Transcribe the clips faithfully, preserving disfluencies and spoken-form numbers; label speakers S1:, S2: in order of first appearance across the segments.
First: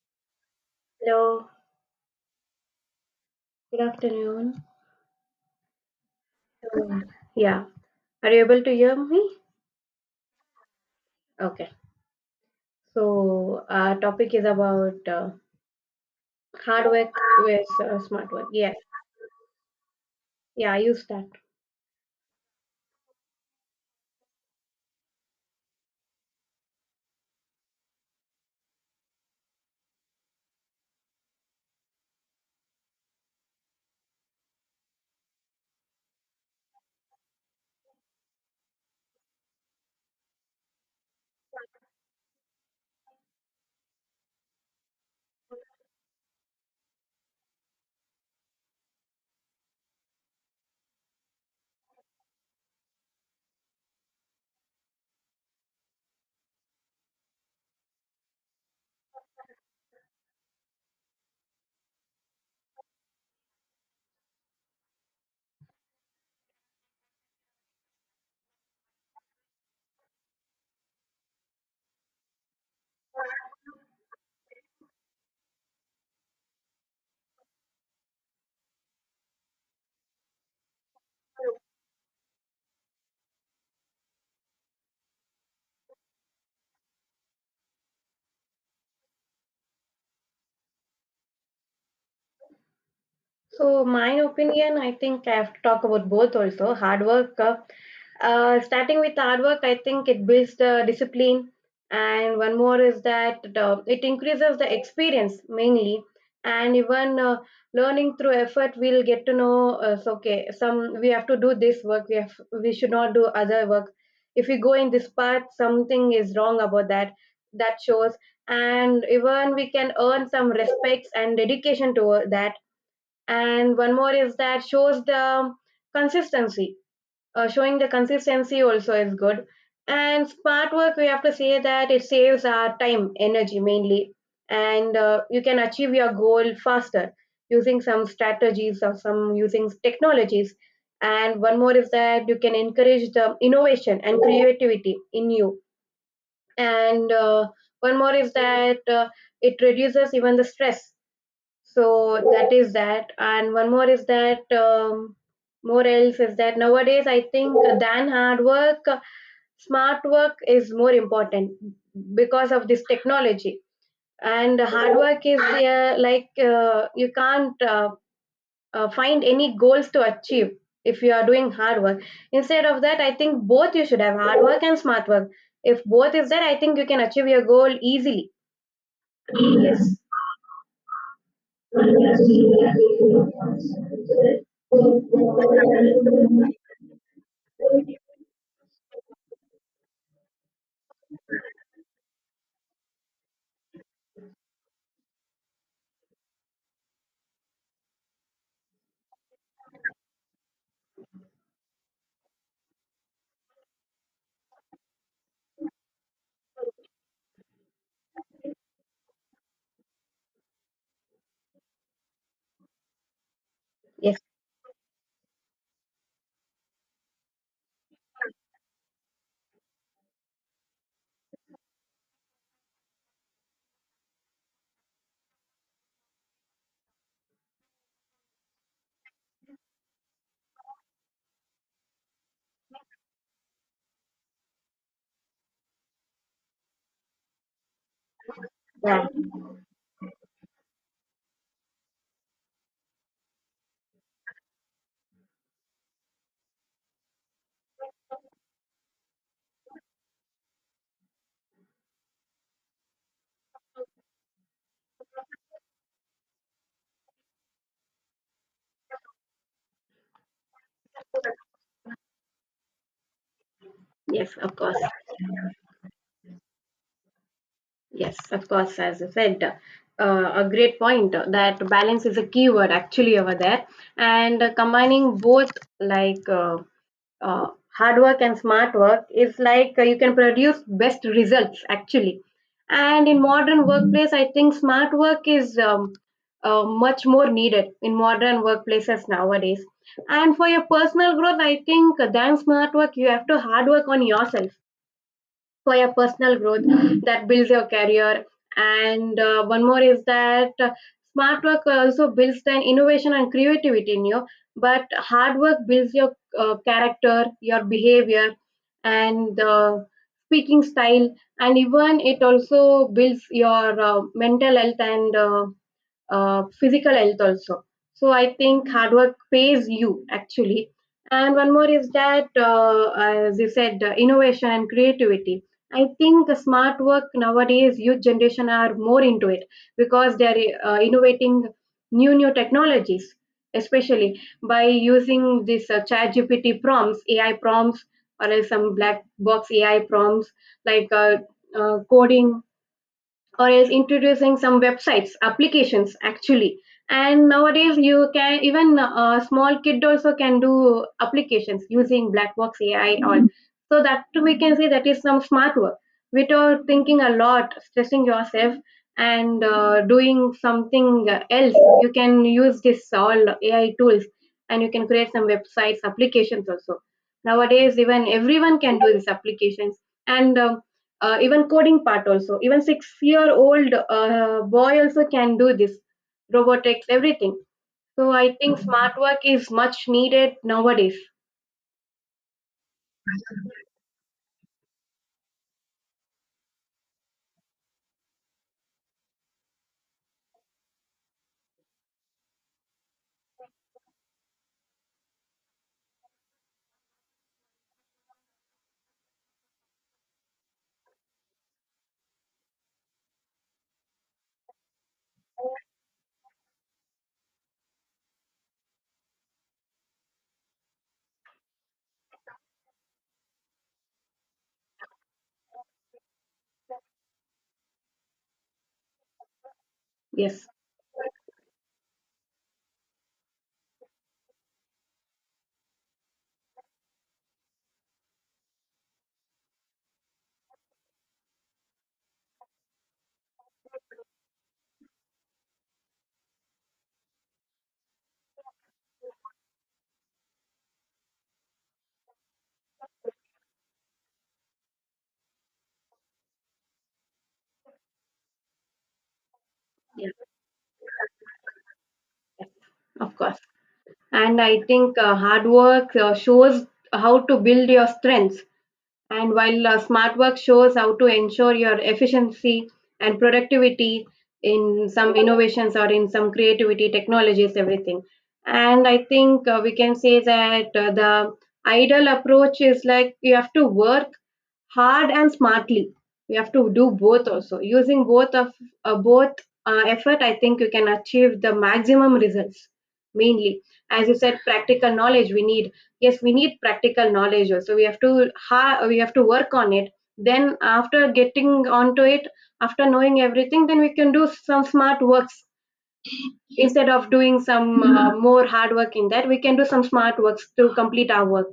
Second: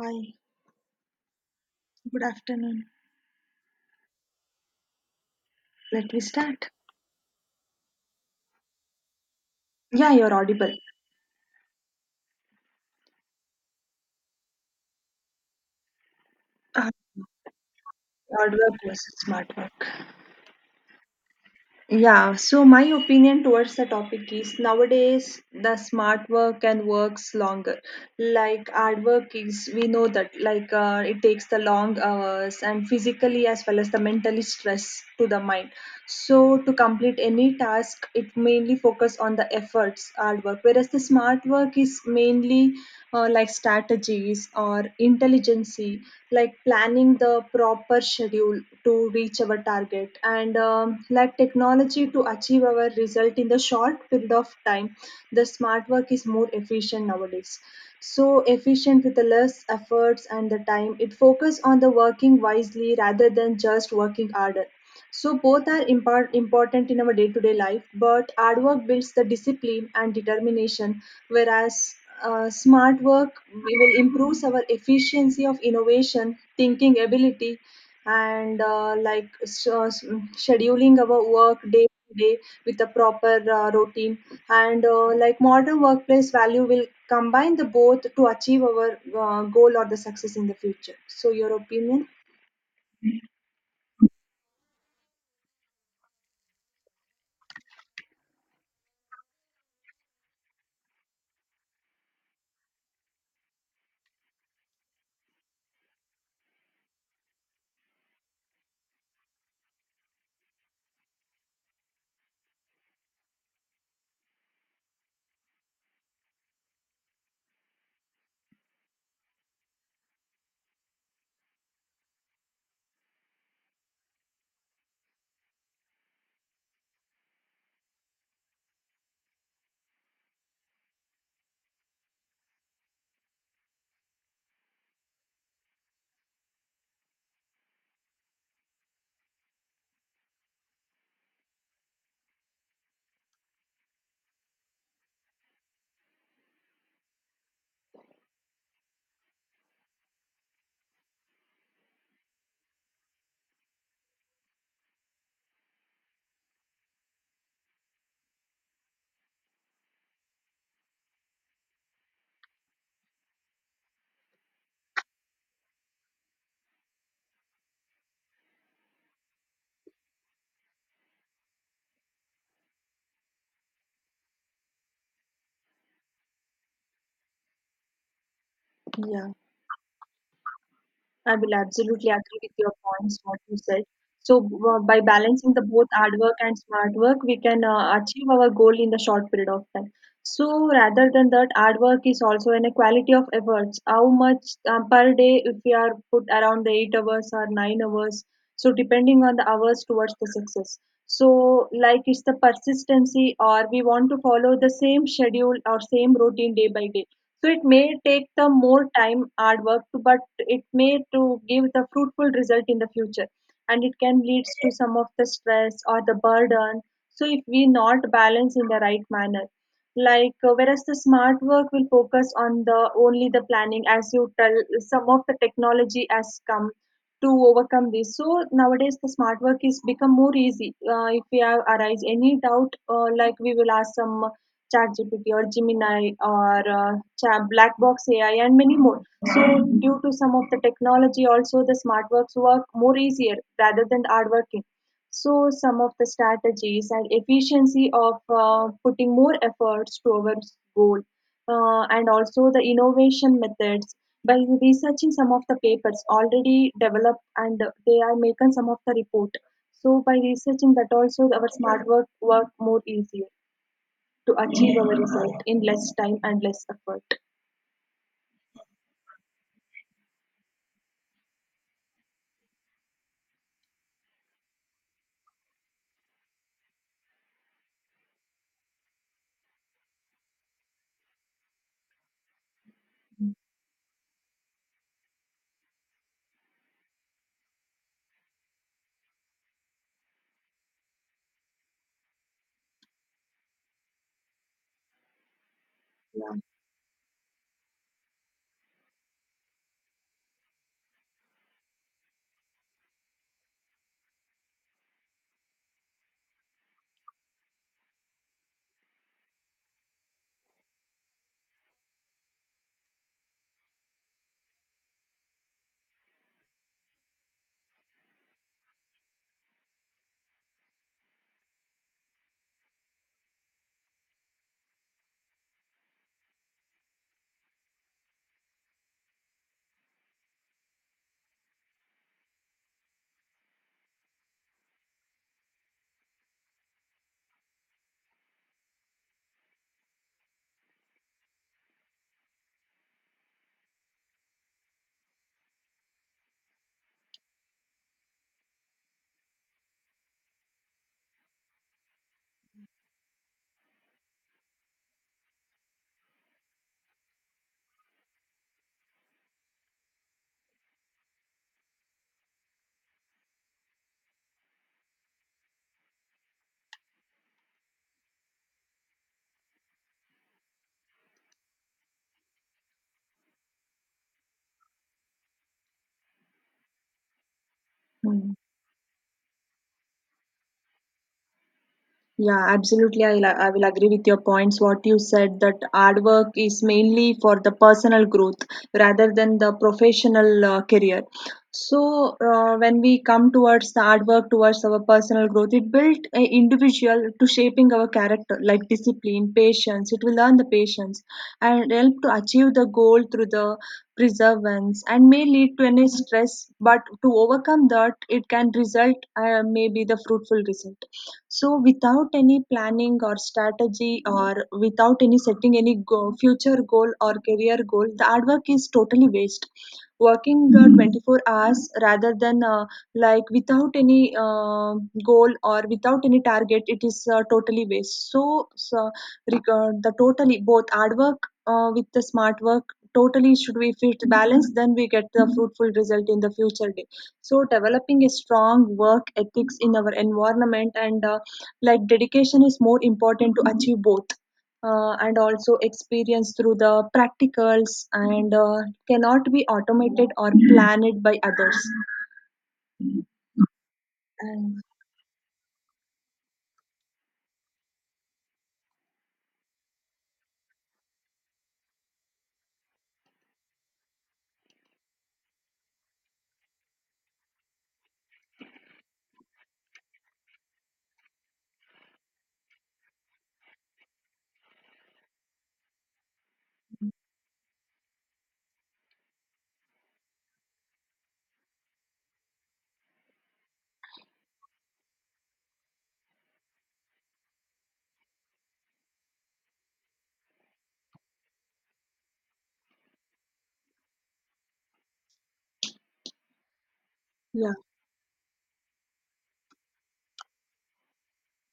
S1: Hi,
S2: Hello,
S1: good afternoon.
S2: good afternoon.
S1: Let me start.
S2: Um, Yeah, are you able to hear me?
S1: Yeah, you're audible.
S2: Okay. So, our topic is about uh, hard
S1: Uh,
S2: work with uh, smart work.
S1: Hard
S2: Yes.
S1: versus smart work.
S2: Yeah, you start.
S1: Yeah, so my opinion towards the topic is nowadays the smart work and works longer. Like hard work is, we know that like uh, it takes the long hours and physically as well as the mentally stress to the mind. So to complete any task, it mainly focus on the efforts, hard work. Whereas the smart work is mainly uh, like strategies or intelligence like planning the proper schedule to reach our target and um, like technology to achieve our result in the short period of time, the smart work is more efficient nowadays, so efficient with the less efforts and the time it focus on the working wisely rather than just working harder. So both are impor- important in our day-to-day life, but hard work builds the discipline and determination, whereas uh, smart work we will improve our efficiency of innovation, thinking ability, and uh, like s- uh, s- mm, scheduling our work day to day with a proper uh, routine. And uh, like modern workplace value will combine the both to achieve our uh, goal or the success in the future. So your opinion?
S2: So, my opinion, I think I have to talk about both also. Hard work, uh, uh, starting with hard work, I think it builds the discipline. And one more is that the, it increases the experience mainly. And even uh, learning through effort, we'll get to know, uh, so, okay, some we have to do this work, we, have, we should not do other work. If we go in this path, something is wrong about that. That shows. And even we can earn some respects and dedication to that, and one more is that shows the consistency. Uh, showing the consistency also is good. And smart work, we have to say that it saves our time, energy mainly. And uh, you can achieve your goal faster using some strategies or some using technologies. And one more is that you can encourage the innovation and creativity in you. And uh, one more is that uh, It reduces even the stress. So that is that. And one more is that, um, more else is that, nowadays I think than hard work, smart work is more important because of this technology. And hard work is uh, like, uh, you can't uh, uh, find any goals to achieve if you are doing hard work. Instead of that, I think both you should have, hard work and smart work. If both is there, I think you can achieve your goal easily.
S1: Yeah. I will absolutely agree with your points, what you said. So, uh, by balancing the both hard work and smart work, we can uh, achieve our goal in the short period of time. So, rather than that, hard work is also an equality of efforts. How much um, per day, if we are put around the eight hours or nine hours, so depending on the hours towards the success. So, like it's the persistency, or we want to follow the same schedule or same routine day by day, so it may take the more time, hard work, to, but it may to give the fruitful result in the future, and it can
S2: Yes.
S1: leads to some of the stress or the burden. So if we not balance in the right manner, like uh, whereas the smart work will focus on the only the planning, as you tell, some of the technology has come to overcome this. So nowadays the smart work is become more easy. Uh, if we have arise any doubt, uh, like we will ask some ChatGPT or Gemini or uh, Cha- Black Box A I and many more.
S2: Yeah,
S1: So due to some of the technology, also the smart works work more easier rather than hard working. So some of the strategies and efficiency of uh, putting more efforts towards goal uh, and also the innovation methods by researching some of the papers already developed, and they are making some of the report. So by researching that also our smart work work more easier to
S2: yes, of
S1: achieve
S2: course.
S1: our result in less time and less effort.
S2: Yes, of course, as I said, uh, a great point uh, that balance is a key word actually over there. And uh, combining both, like uh, uh, hard work and smart work is like uh, you can produce best results actually. And in modern workplace, I think smart work is um, uh, much more needed in modern workplaces nowadays. And for your personal growth, I think uh, than smart work, you have to hard work on yourself for your
S1: Yeah.
S2: personal growth. That builds your career. And uh, one more is that, uh, smart work also builds an innovation and creativity in you. But hard work builds your uh, character, your behavior, and uh, speaking style. And even it also builds your uh, mental health, and uh, uh, physical health also. So I think hard work pays you actually. And one more is that, uh, as you said, uh, innovation and creativity. I think the smart work nowadays, youth generation are more into it, because they are uh, innovating new new technologies, especially by using this uh, ChatGPT prompts, A I prompts, or else some black box A I prompts, like uh, uh, coding, or else introducing some websites, applications actually. And nowadays you can even a small kid also can do applications using black box AI and all. So that too we can say that is some smart work, without thinking a lot, stressing yourself, and uh, doing something else. You can use this all AI tools, and you can create some websites, applications also. Nowadays even everyone can do these applications. And um, uh, even coding part also, even six year old uh, boy also can do this, robotics, everything. So I
S1: Hmm.
S2: think smart work is much needed nowadays.
S1: Yeah, absolutely. I, li- I will agree with your points. What you said that hard work is mainly for the personal growth rather than the professional uh, career. So, uh, when we come towards the hard work towards our personal growth, it built an individual to shaping our character like discipline, patience. It will learn the patience and help to achieve the goal through the perseverance and may lead to any stress. But to overcome that, it can result uh, maybe the fruitful result. So without any planning or strategy or without any setting any go- future goal or career goal, the hard work is totally waste, working
S2: Yes,
S1: uh, Mhm. twenty-four hours rather than uh, like without any uh, goal or without any target, it is uh, totally waste. So, so regard the totally both hard work uh, with the smart work totally should we fit balance, then we get the fruitful result in the future day. So developing a strong work ethics in our environment and uh, like dedication is more important to achieve both, uh, and also experience through the practicals and uh, cannot be automated
S2: yes,
S1: or planned by others,
S2: yes, of course. And I
S1: and
S2: think uh, hard work uh, shows how to build your strengths. And while uh, smart work shows how to ensure your efficiency and productivity in some innovations, or in some creativity technologies, everything. And I think uh, we can say that uh, the ideal approach is like you have to work hard and smartly. We have to do both also. Using both of uh, both uh, effort, I think you can achieve the maximum results. Mainly, as you said, practical knowledge we need. Yes, we need practical knowledge also. We have to ha- we have to work on it. Then after getting onto it, after knowing everything, then we can do some smart works, instead of doing
S1: yeah.
S2: some uh, more hard work in that. We can do some smart works to complete our work.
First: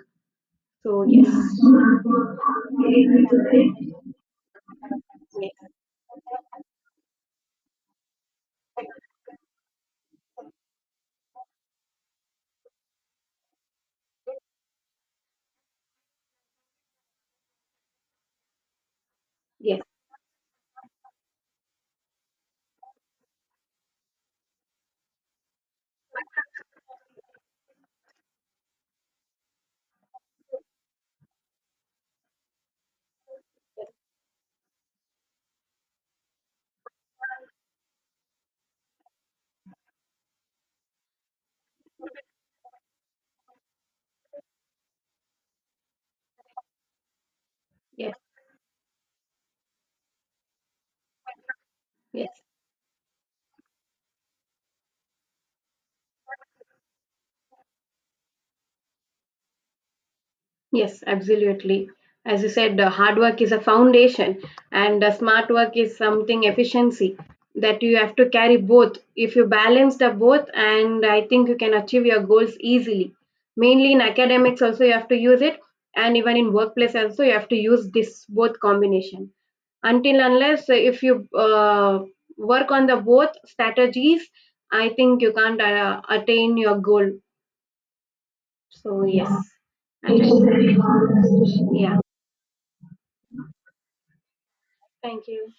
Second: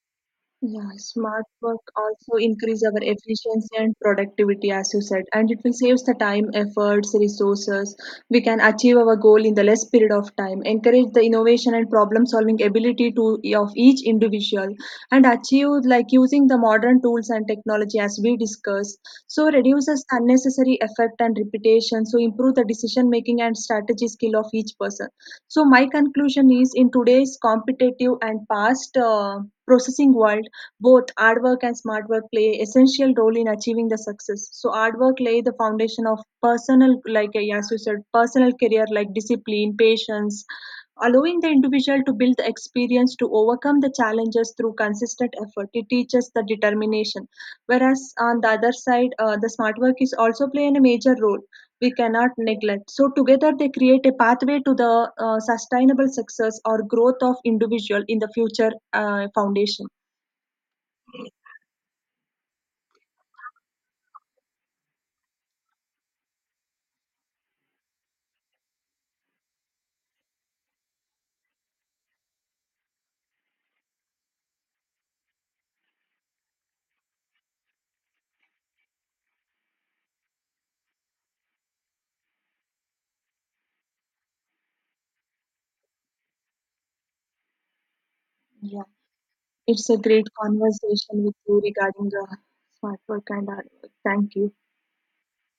S1: Yeah,
S2: So yes.
S1: smart work also increase our efficiency and productivity, as you said, and it will save the time, efforts, resources. We can achieve our goal in the less period of time, encourage the innovation and problem solving ability to of each individual, and achieve like using the modern tools and technology as we discussed. So
S2: Yes,
S1: reduces the unnecessary effect and repetition. So improve the decision making and strategy skill of each person. So my conclusion is in today's competitive and fast uh, processing world, both hard-work and smart work play essential role in achieving the success. So hard work lay the foundation of personal, like uh, as you said, personal career like discipline, patience, allowing the individual to build the experience to overcome the challenges through consistent effort. It teaches the determination. Whereas
S2: yes,
S1: on the other side, uh, the smart work is also playing a major role. We cannot
S2: yes,
S1: neglect. So together they create a pathway to the uh, sustainable success or growth of individual in the future uh, foundation.
S2: yes, absolutely. As you said, uh, hard work is a foundation, and uh, smart work is something efficiency, that you have to carry both. If you balance the both, and I think you can achieve your goals easily. Mainly in academics, also you have to use it, and even in workplace also you have to use this both combination. Until unless uh, If you uh, work on the both strategies, I think you can't uh, attain your goal.
S1: Yeah.
S2: So yes.
S1: It's a
S2: It and
S1: great
S2: is a,
S1: conversation with you
S2: yeah,
S1: regarding the smart work and hard work. Thank you.
S2: thank you.